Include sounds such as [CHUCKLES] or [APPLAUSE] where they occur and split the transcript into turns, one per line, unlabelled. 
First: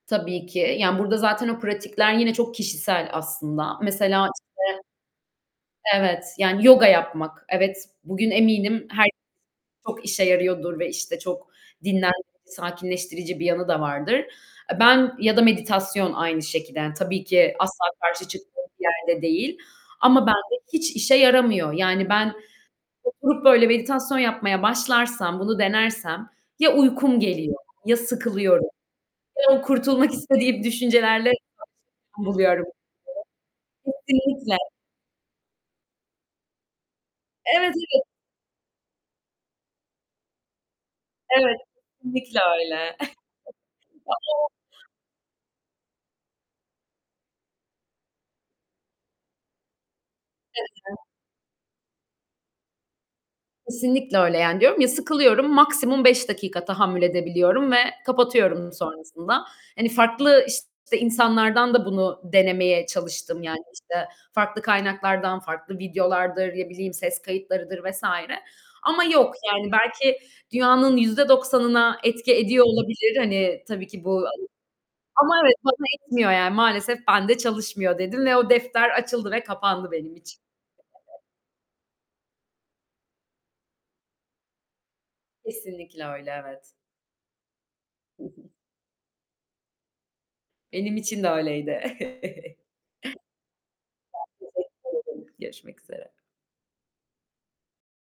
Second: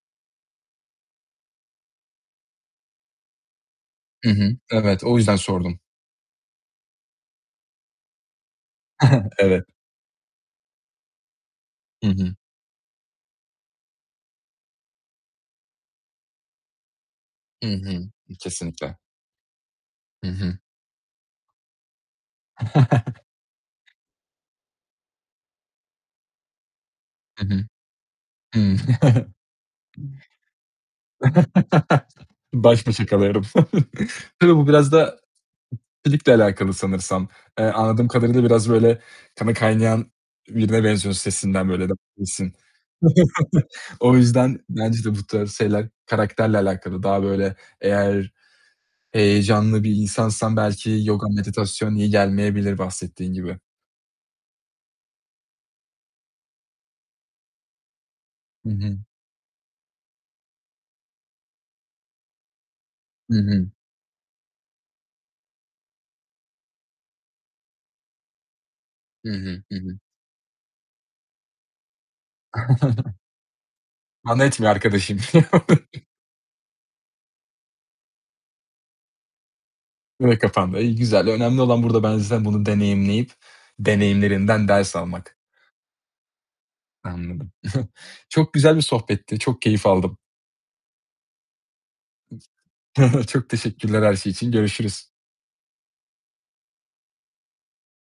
Tabii ki, yani burda zaten o pratikler yine çok kişisel aslında. Mesela
Hı
işte
hı. Evet. O yüzden sordum.
evet, yani yoga yapmak, evet, bugün eminim herkes
[GIGGLES] Evet.
çok işe yarıyordur ve işte çok
Hı
dinlendirci,
hı.
sakinleştirici bir yanında vardır. Eee, ben ya da meditasyon aynı şekilde, yani tabii ki
Hı
asla
hı.
karşı çıktığım bir
Kesinlikle.
yerde değil ama
Hı hı.
bende hiç işe yaramıyor, yani ben oturup böyle
[CHUCKLES]
meditasyon yapmaya başlarsam, bunu denersem ya uykum
Hı
geliyor
hı.
ya sıkılıyorum
Hıı.
ya da kurtulmak istediğim düşüncelerle [UNINTELLIGIBLE]
[CHUCKLES]
buluyorum.
Baş başa kalıyorum.
[UNINTELLIGIBLE]
[CHUCKLES] Tabii
Kesinlikle.
bu biraz da ikilikle alakalı sanırsam. Eee,
Evet, evet.
anladığım kadarıyla biraz böyle kanı kaynayan birine benziyorsun
Evet,
sesinden böyle. [UNINTELLIGIBLE]
kesinlikle öyle.
[CHUCKLES] O
[CHUCKLES] [UNINTELLIGIBLE]
yüzden bence de bu tarz şeyler karakterle alakalı. Daha böyle eğer heyecanlı bir insansan
He he.
belki yoga, meditasyon iyi gelmeyebilir bahsettiğin gibi.
Kesinlikle öyle yani diyorum ya sıkılıyorum, maksimum 5 dakika tahammül edebiliyorum ve
Hı
kapatıyorum
hı.
sonrasında. Hani farklı işte insanlardan da bunu denemeye
Hı
çalıştım, yani
hı.
işte farklı kaynaklardan, farklı videolardır, ne bileyim ses kayıtlarıdır vs. ama
Hı
yok
hı,
yani
hı hı.
belki dünyanın %90'ına etki ediyor olabilir
[CHUCKLES]
hani tabii ki bu
Bana etmiyor arkadaşım.
ama evet bana
[CHUCKLES]
etmiyor yani maalesef bende çalışmıyor dedim ve o defter açıldı ve kapandı benim
Bu da
için.
kapandı, iyi,
[UNINTELLIGIBLE]
güzel. Önemli olan burada bence zaten deneyimleyip, deneyimlerinden ders almak.
Kesinlikle öyle, evet.
Anladım. [GIGGLES]
Hı hı.
Çok güzel bir sohbetti, çok keyif aldım.
Benim için de öyleydi. [CHUCKLES] Ben
[GIGGLES] Çok teşekkürler her şey için, görüşürüz.
teşekkür ederim. Görüşmek üzere.